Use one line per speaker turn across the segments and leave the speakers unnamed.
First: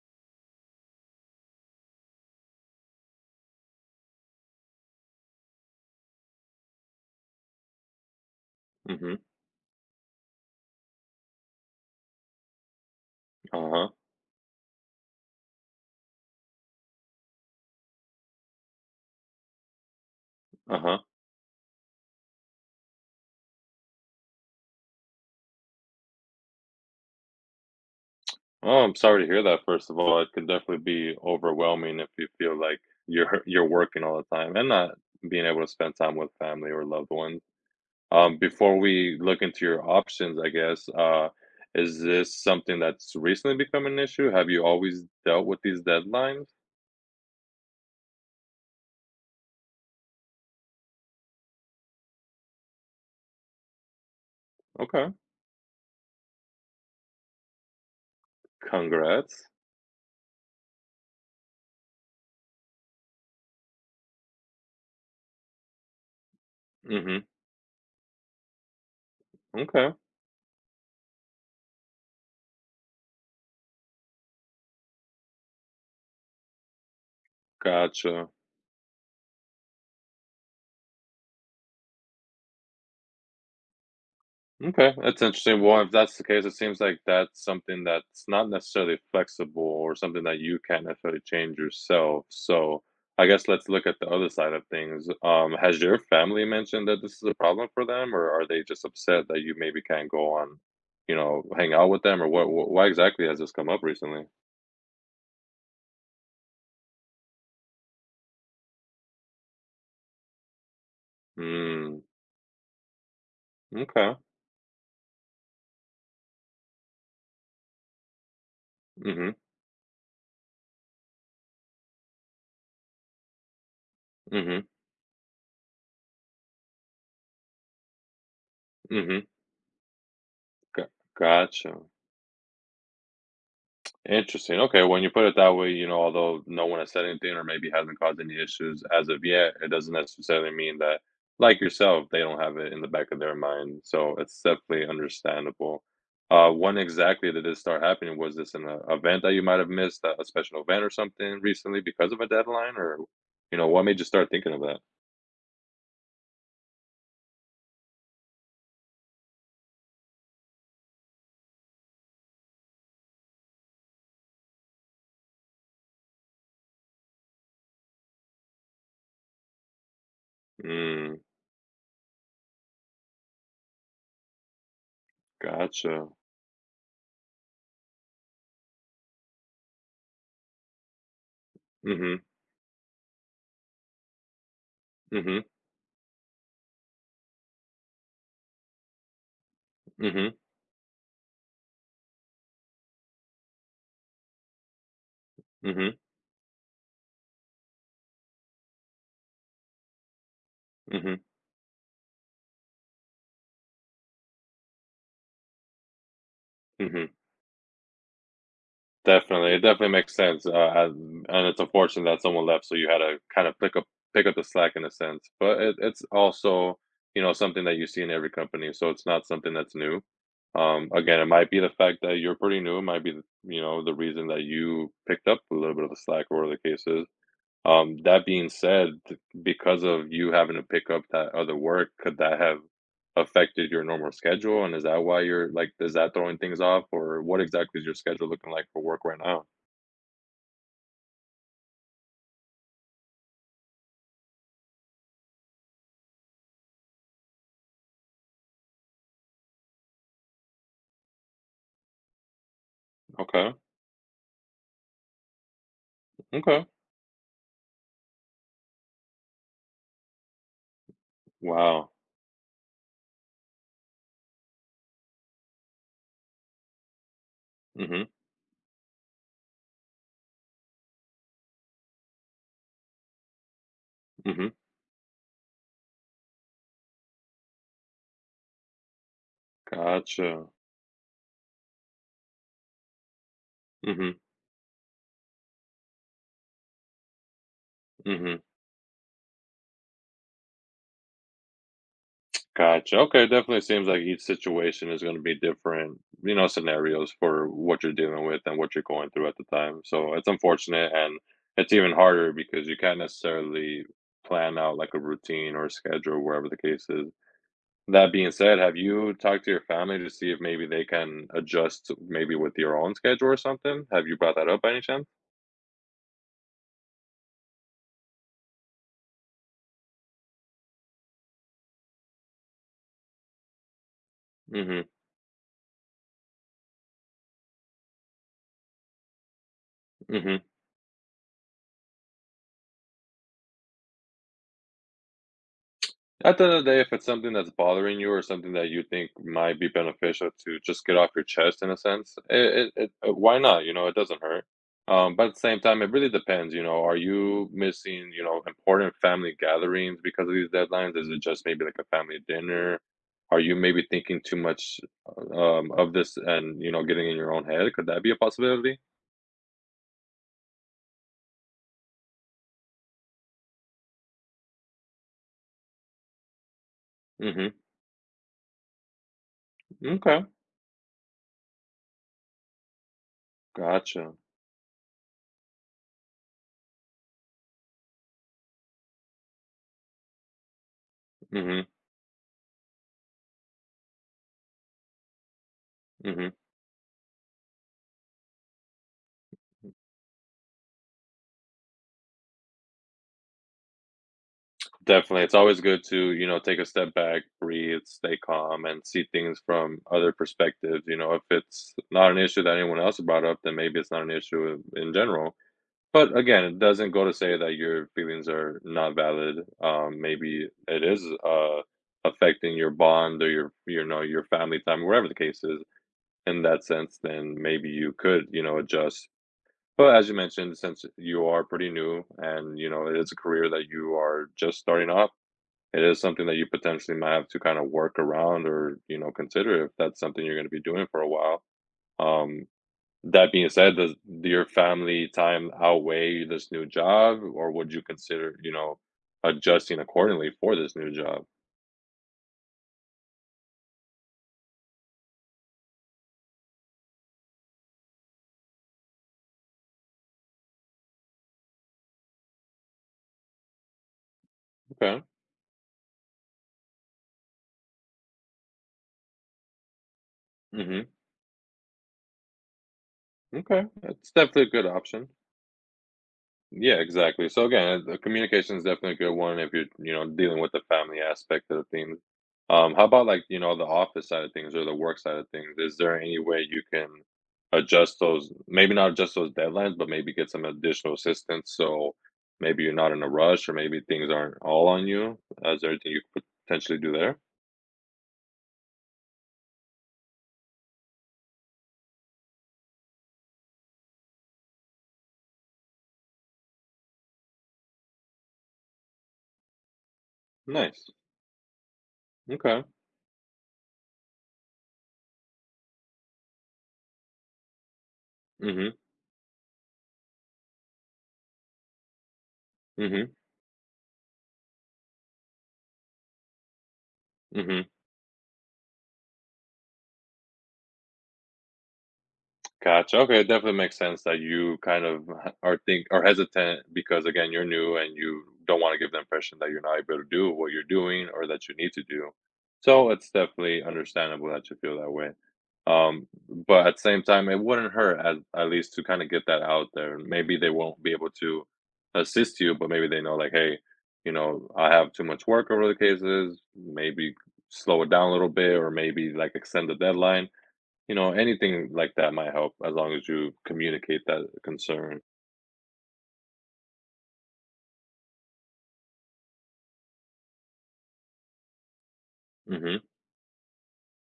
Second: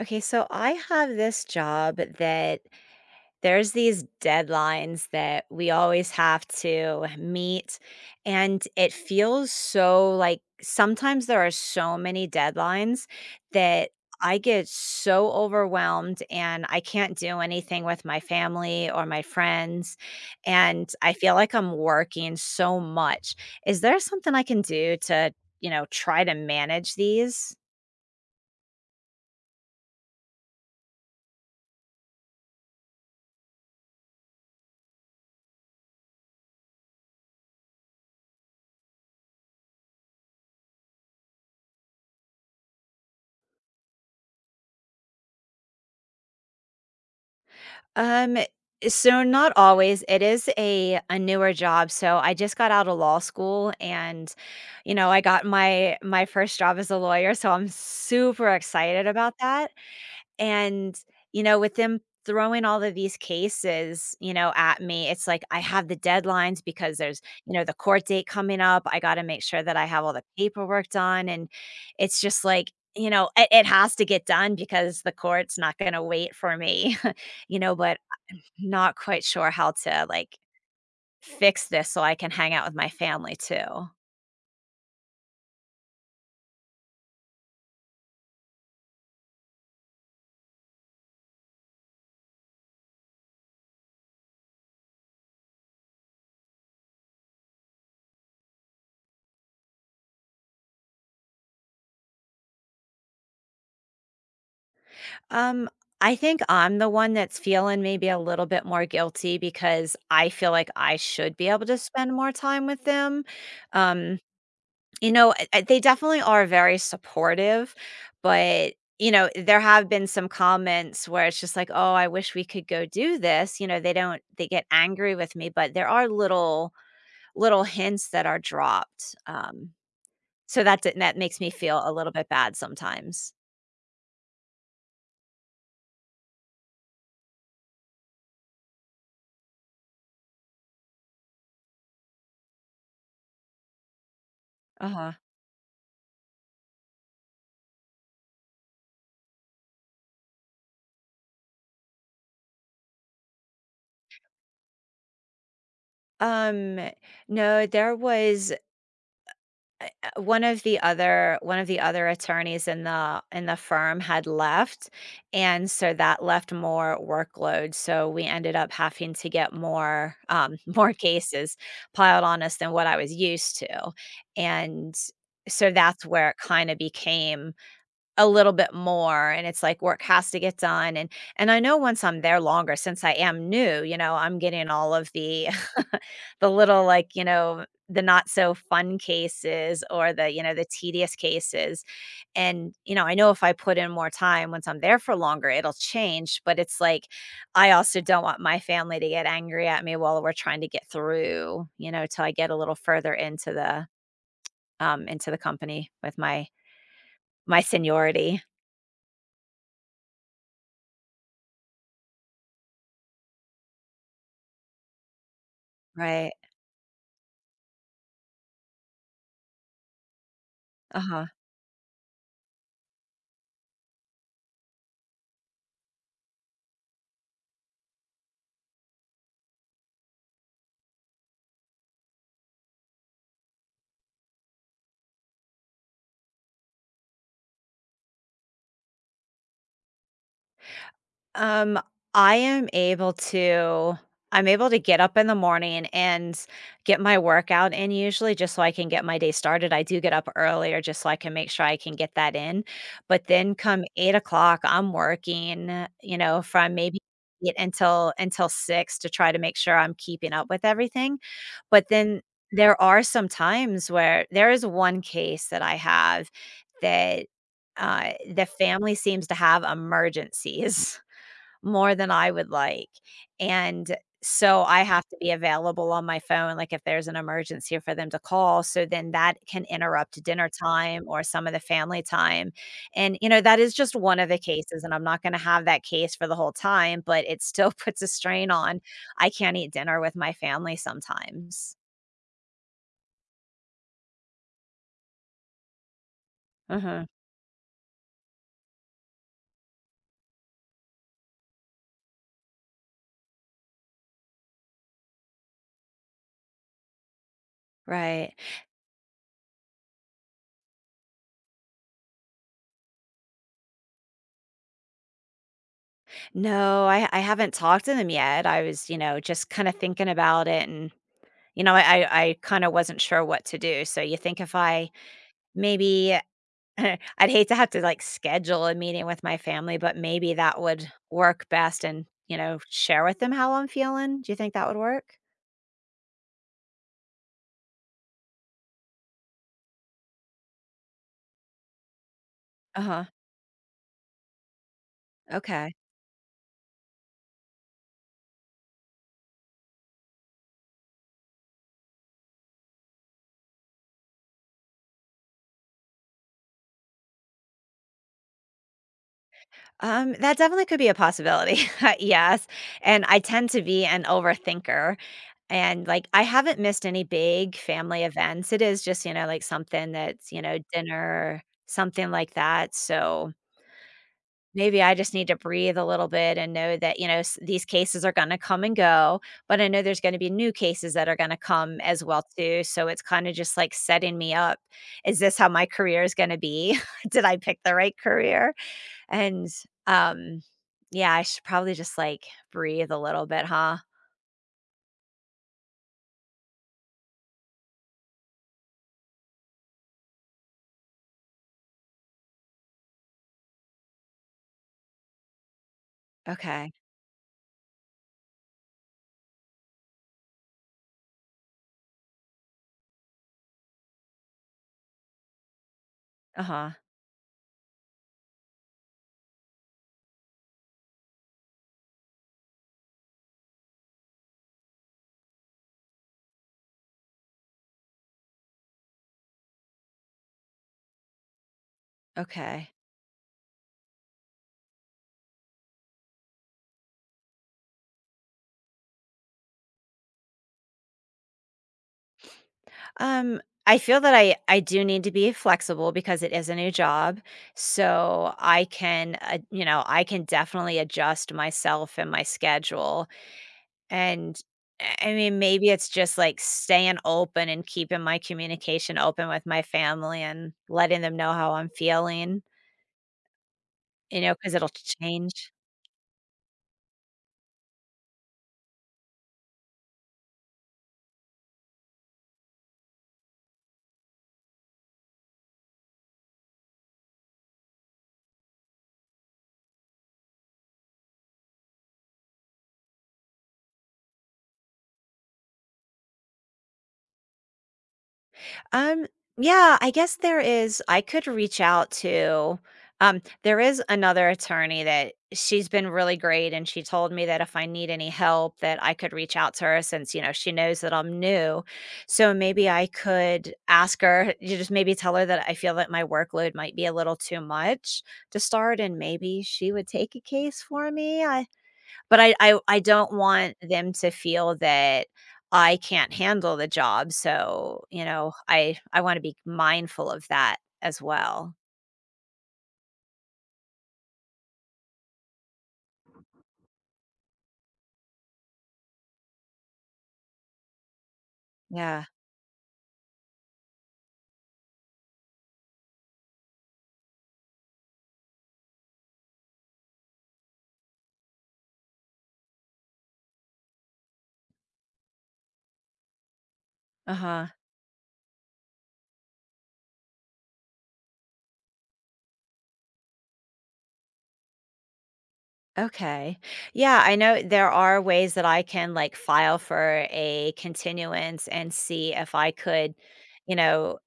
Okay, so I have this job that there's these deadlines that we always have to meet. And it
Mhm.
feels so like sometimes there are so many deadlines
Uh-huh.
that I get so overwhelmed and I can't do anything with my family or my friends. And
Uh-huh.
I feel like I'm working so much. Is there something I can do to, try to manage these?
Oh, I'm sorry to hear that, first of all. It could definitely be overwhelming if you feel like you're working all the time and not being able to spend time with family or loved ones. Before we look into your options, I guess, is this something that's recently become an issue? Have you always dealt with these deadlines?
Um, so not always. It is a newer job. So I just got out of law school and you know,
Okay.
I got my first job as a lawyer, so I'm super excited about
Congrats.
that. And you know, with them throwing all of these cases, you know, at me, it's like I have the deadlines because there's,
Mm-hmm.
you know, the court date coming up. I got to make sure that I
Okay.
have all the paperwork done and it's just like you know it has to get done because the court's not going to wait for me you know but
Gotcha.
not quite sure how to like fix this so I can hang out with my family too.
Okay, that's interesting. Well, if that's the case, it seems like that's something that's not necessarily flexible or something that you can't necessarily change yourself. So I guess let's look at the other side of things. Has your family mentioned that this is a problem for them, or are they just upset that you maybe can't go on, you know, hang out with them, or what? Why exactly has this come up recently?
Um, I think I'm the one that's feeling maybe a little bit more guilty because I feel like I should be able to
Mm,
spend more time with them.
okay.
Um, you know, they definitely are very supportive, but you know,
Mm-hmm.
there have been some comments where it's just like, "Oh, I wish we could go do this." You know, they don't they
Mm-hmm.
get angry with me, but there are little hints that are dropped.
Mm-hmm.
So
G-
that's it, and that makes me
Gotcha.
feel a little bit bad sometimes.
Interesting. Okay, when you put it that way, you know, although no one has said anything or maybe hasn't caused any issues as of yet, it doesn't necessarily mean that, like yourself, they don't have it in the back of their mind. So it's definitely
Uh-huh.
understandable. When exactly did this start happening? Was this an event that you might have missed, a special event or something recently because of a deadline, or you know, what made you start thinking of that?
Um, no, uh, one of the other attorneys in the firm had left, and so that left more workload, so we ended up having to get more, more
Mm,
cases piled on us than what I was used to, and so that's
gotcha.
where it kinda became a little bit more, and it's like work has to get done, and I know once
Mm-hmm.
I'm there longer, since I am new, you know, I'm getting all of
Mm-hmm.
the the little, like, you know, the not so fun cases or the,
Mm-hmm.
you know, the tedious cases, and, you know, I know if I put in more time once I'm there for longer, it'll
Mm-hmm.
change, but it's like, I also don't want my family to get angry at me while we're trying to get
Mm-hmm.
through, you know, till I get a little further into the company with my
Mm-hmm.
my seniority,
Definitely, it definitely makes sense, and it's unfortunate that someone left, so you had to kind of pick up the slack in a sense, but it's
right.
also, you know, something that you see in every company, so it's not something that's new. Again,
Uh-huh.
it might be the fact that you're pretty new, it might be, the, you know, the reason that you picked up a little bit of the slack or whatever the case is. That being said, because of you having to pick up that other work, could that have affected your normal schedule? And is that why you're like, is that throwing things off, or what exactly is your schedule looking like for work right now?
Um, I am able to I'm able to get up in the morning and get my workout in usually just so I can get my day started. I do get up earlier just so I can make sure I can get that in. But
Okay.
then come 8 o'clock, I'm working, you know,
Okay.
from maybe eight until six to try to make sure I'm keeping up with everything. But
Wow.
then there are some times where there is one case that I have that
Mm-hmm.
uh, the family seems to have emergencies. More than I would like, and
Mm-hmm.
so I have to be available on my phone, like, if there's an emergency for them to call, so then that can interrupt dinner
Gotcha.
time or some of the family time, and, you know, that is just
Mm-hmm.
one of the cases, and I'm not gonna have that case for the whole time, but it still puts a
Mm-hmm.
strain on I can't eat dinner with my family sometimes.
Gotcha. Okay, definitely seems like each situation is going to be different, you know,
Mhm.
scenarios for what you're dealing with and what you're going through at the time. So it's unfortunate and it's even harder because you can't necessarily plan out like a routine or a schedule, wherever the case is. That being
Right.
said, have you talked to your family to see if maybe they can adjust maybe with your own schedule or something? Have you brought that up by any chance?
No, I haven't talked to them yet, I was, you know, just kinda thinking about it and you know, I kinda wasn't sure what to do, so you think if
Mm-hmm.
I maybe I'd hate to have to, like, schedule a meeting with my family, but maybe
Mm-hmm.
that would work best and, you know, share with them how I'm feeling. Do you think that would work?
At the end of the day, if it's something that's bothering you or something that you think might be beneficial to just get off your chest in a sense, it
Uh-huh,
why not? It doesn't hurt. But at the same
okay.
time, it really depends. You know, are you missing, you know, important family gatherings because of these deadlines? Is it just maybe like a family dinner? Are you maybe thinking too much of this and, you know, getting in your own head? Could that be a possibility?
That definitely could be a possibility. Yes, and I tend to be an overthinker, and, like, I haven't missed any
Mm-hmm.
big family events. It is just, you know, like, something
Okay.
that's, you know, dinner, something like that, so
Gotcha.
maybe I just need to breathe a little bit and know that, these cases are going to come and go, but I know there's going to be new cases that are going to
Mm-hmm.
come as well too. So it's kind of just like setting me up. Is this how my career is going
Mm-hmm.
to be? Did I pick the right career? And um yeah, I should probably just like breathe a little bit, huh?
Definitely. It's always good to, you know, take a step back, breathe, stay calm, and see things from other perspectives. You know, if it's not an issue that anyone else brought up, then maybe it's not an issue in general. But again, it
Okay.
doesn't go to say that your feelings are not valid. Maybe it is affecting your bond or your, you know, your family time, whatever the case is. In that
Uh-huh.
sense, then maybe you could, you know, adjust. But as you mentioned, since you are pretty new and, you know, it is a career that you are just starting off, it is something that you potentially might have to kind of work around or you know consider if that's something you're going to be doing for a while. um
Okay.
that being said, does your family time outweigh this new job, or would you consider, you know, adjusting accordingly for this new job?
Um, I feel that I do need to be flexible because it is a new job. So I can, you know, I can definitely adjust myself and my schedule. And
Okay.
I mean, maybe it's just like staying open and keeping my communication open with my family and
Hmm,
letting them know how I'm feeling,
okay, that's
you know,
definitely a
because
good
it'll
option.
change.
Yeah, exactly. So again, the communication is definitely a good one if you're, you know, dealing with the family aspect of things. How about like, you know, the office side of things or the work side of things? Is there any way you can adjust those, maybe not adjust those deadlines, but maybe get some additional assistance so maybe you're not in a rush or maybe things aren't all on you? Is there anything you could potentially do there?
Um, yeah, I guess there is I could reach out to there is another attorney that she's been really great and she told me that if I need any help that I could reach out to her since, you know, she knows that
Nice.
I'm new. So
Okay.
maybe I could ask her, you just maybe tell her that I feel that my workload might be a little too much to
Mm-hmm.
start and maybe she would take a case for me. I but I don't
Mm-hmm.
want them to feel that I can't handle the job,
Mm-hmm.
so, you know, I wanna be mindful of that as well.
Gotcha. Okay, it definitely makes sense that you kind of are hesitant because again you're new and you don't want to give the impression that you're not able to do what you're doing or that you need to
Yeah.
do. So it's definitely understandable that you feel that way. Um, but at the same time, it wouldn't hurt at least to kind of get that out there. Maybe they won't be able to assist you, but maybe they know like, hey, you know, I have too much work over the cases. Maybe
Uh-huh.
slow it down a little bit, or maybe like extend the deadline, you know, anything like that might help as long as you communicate that concern.
Okay. Yeah, I know there are ways that I can, like, file for a continuance and see if I
Mhm.
could, you know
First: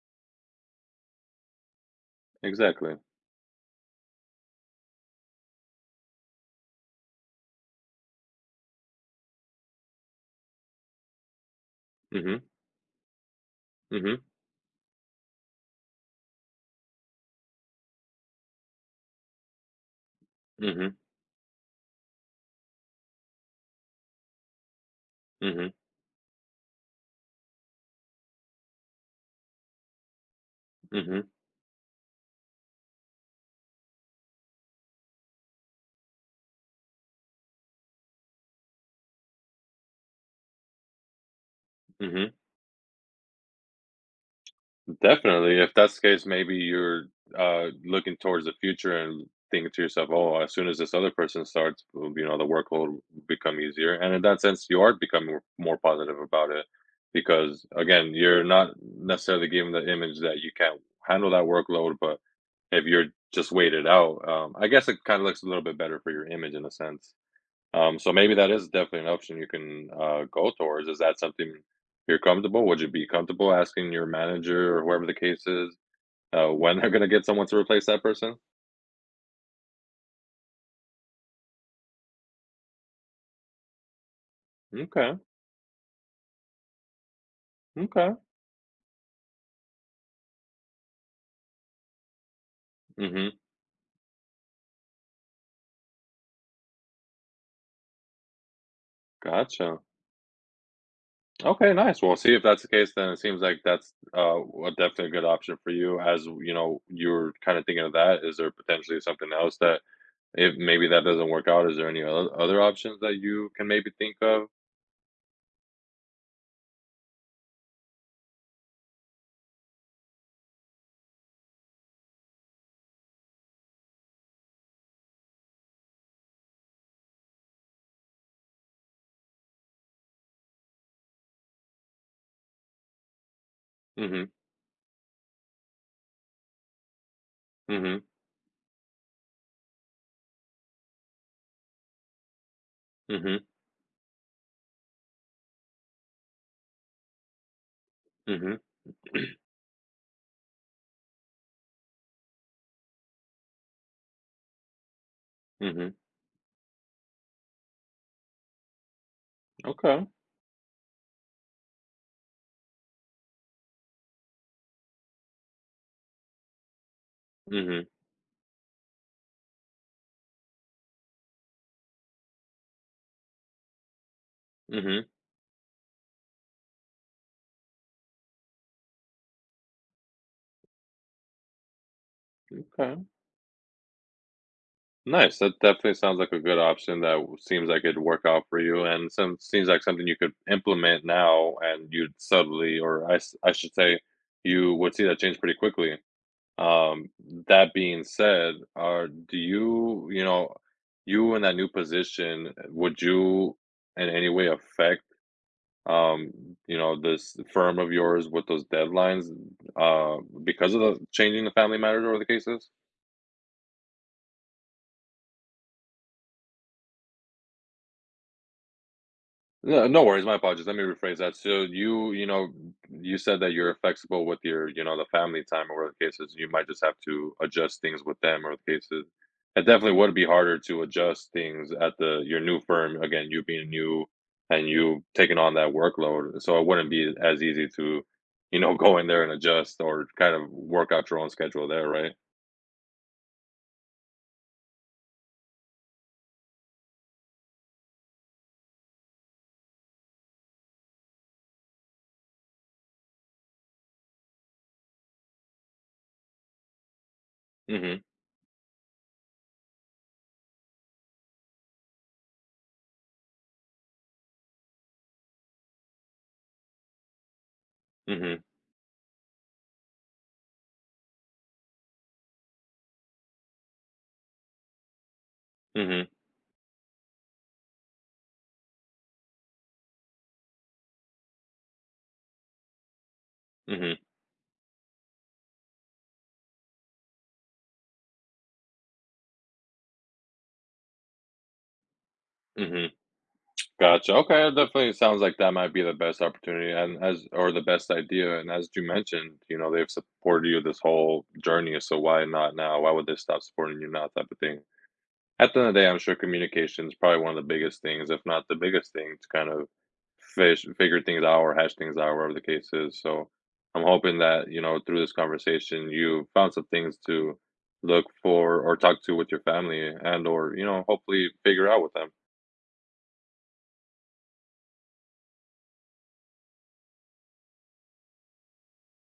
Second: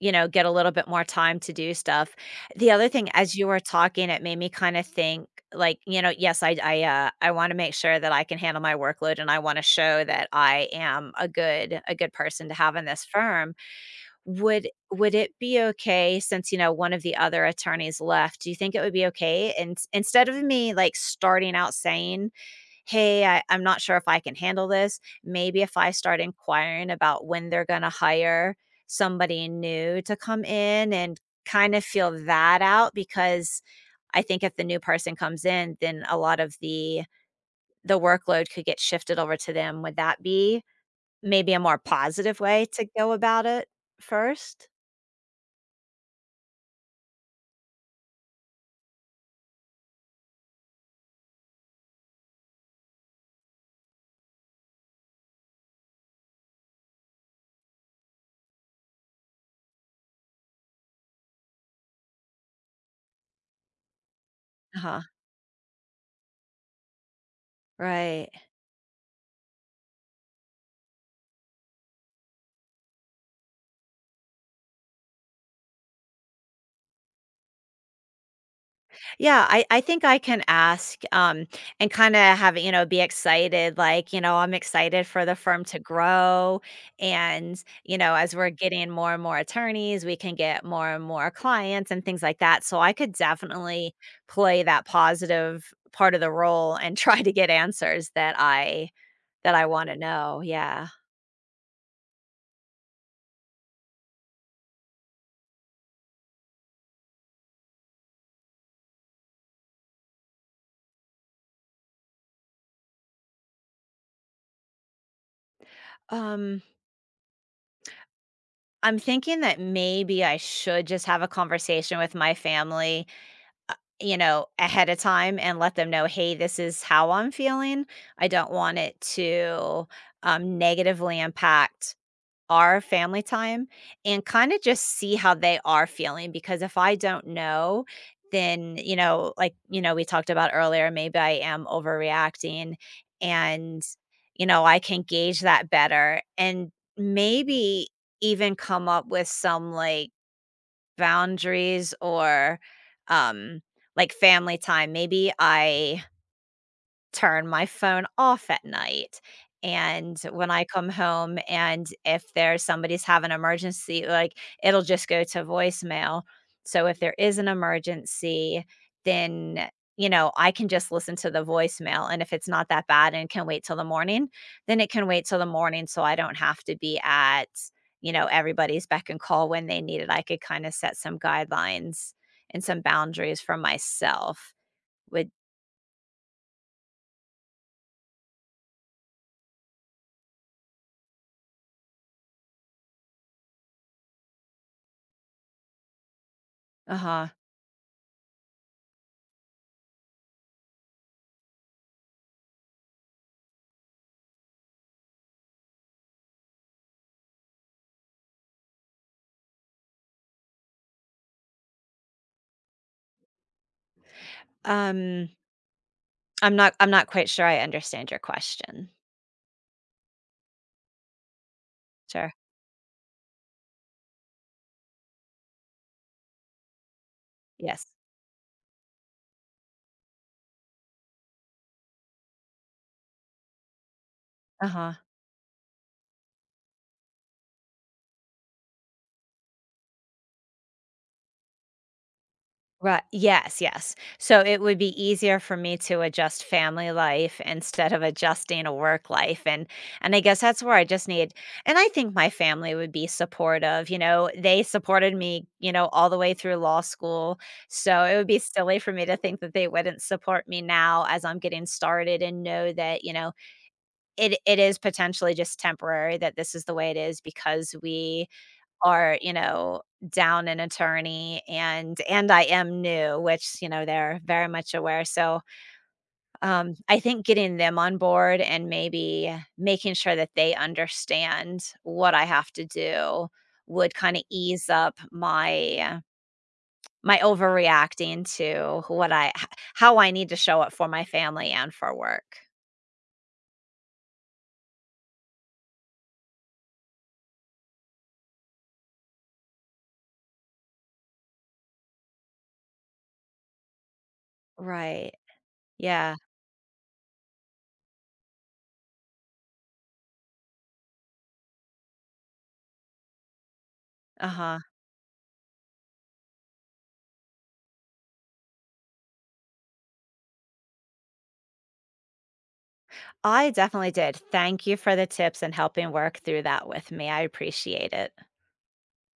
you know, get a little bit more time to do stuff. The other
Exactly.
thing, as you were talking, it made me kind of think like, you know, yes, I want to make sure that I can handle my workload and I want to show that I am a good
Mhm.
person to have in this firm.
Mhm.
Would it be okay since, you know, one of the other attorneys left? Do you think it would be okay and instead of me
Mhm.
like starting out saying hey, I'm not sure if I can handle this. Maybe
Mhm.
if I start inquiring about when they're going to hire somebody new to come in and
Mhm.
kind of feel that out because I think if the new person comes in, then a lot of the workload could get shifted over to them. Would that be maybe a more
Mhm.
positive way to go about it first?
Definitely. If that's the case, maybe you're looking towards the future and thinking to yourself, "Oh, as soon as this other person starts, well, you know, the workload will become easier." And in that sense, you are becoming more positive about it because, again, you're not necessarily given the image that you can't handle that workload. But if you're just waited out, I guess
Uh-huh.
it kind of looks a little bit better for your image in a sense. So
Right.
maybe that is definitely an option you can go towards. Is that something you're comfortable? Would you be comfortable asking your manager or whoever the case is, when they're going to get someone to replace that person?
Yeah, I think I can ask, and kinda have you know, be excited, like, you know, I'm excited
Okay,
for the firm to grow, and, you know,
okay,
as we're getting more and more attorneys, we can get more and more clients and things like that, so I could
mm-hmm,
definitely play that positive part of the role and try to get answers that I
gotcha.
wanna know, yeah.
Okay, nice. Well, see if that's the case. Then it seems like that's a definitely a good option for you. As you know, you're kind of thinking of that. Is there potentially something else that if maybe that doesn't work out? Is there any other options that you can maybe think of?
Um, I'm thinking that maybe I should just have a conversation with my family uh, you know, ahead of time and let them know, "Hey, this is how I'm feeling." I don't want it to negatively impact our family time
Mm-hmm.
and kinda just see how they are feeling because if I don't know,
Mm-hmm.
then, like, you know, we talked about earlier, maybe I am overreacting
Mm-hmm.
and, you know, I can gauge that better and maybe
Mm-hmm.
even come up with some, like boundaries or, um, like, family time. Maybe
Mm-hmm.
I turn my phone off at night,
Okay.
and when I come home and if there's somebody's having an emergency, like, it'll just go to voicemail, so if there is an
Mhm,
emergency, then, you know, I can just listen to the voicemail, and if it's not that bad and can wait till the morning, then it
mhm,
can wait till the morning so I don't have to be at, you know, everybody's beck and call when they need it, I could kinda set some guidelines and some
okay,
boundaries for myself with
nice, that definitely sounds like a good option that w seems like it'd work out for you and some seems like something you could implement now and you'd subtly or I should say, you would see that change pretty quickly. Um,
uh-huh.
that being said, are do you you know, you in that new position, would you in any way affect, um, you know, this firm of yours with those deadlines, uh, because of the changing the family matters or the cases?
Um I'm not quite sure I understand your question.
No, no worries. My apologies. Let me rephrase that. So you
Sure.
know, you said that you're flexible with your, you know, the family time or whatever the case is. You might just have to adjust
Yes.
things with them or the cases. It definitely would be harder to adjust things at the your new firm. Again, you being new and
Uh-huh.
you taking on that workload. So it wouldn't be as easy to, you know, go in there and adjust or kind of work out your own schedule there, right?
Right. Yes, yes. So it would be easier for me to adjust family life instead of adjusting a work life and I guess that's where I just need and I think my family would be supportive, you know, they supported me, you know, all the way through law school.
Mm-hmm.
So it would be silly for me to think that they wouldn't support me now as I'm getting started and know that, you know, it is potentially just temporary that this is the way it is because we
Mm-hmm.
are, you know, down an attorney and I am new, which, you know, they're very much aware. So,
Mm-hmm.
I think getting them on board and maybe making sure that they understand what I have to do
Mm-hmm.
would kind of ease up my my overreacting to how I need to show up for my family and for work.
Mm-hmm. Gotcha. Okay, it definitely sounds like that might be the best opportunity and as or the best idea. And as you mentioned, you know, they've supported you this whole journey, so why not now? Why would they stop supporting you now? Type of thing.
Right.
At the end of the day, I'm
Yeah.
sure communication is probably one of the biggest things, if not the biggest thing, to kind of fish figure things out or hash things out, whatever the case is. So I'm hoping that,
Uh-huh.
you know, through this conversation you found some things to look for or talk to with your family, and or, you know, hopefully figure out with them.
I definitely did. Thank you for the tips and helping work through that with me. I appreciate it.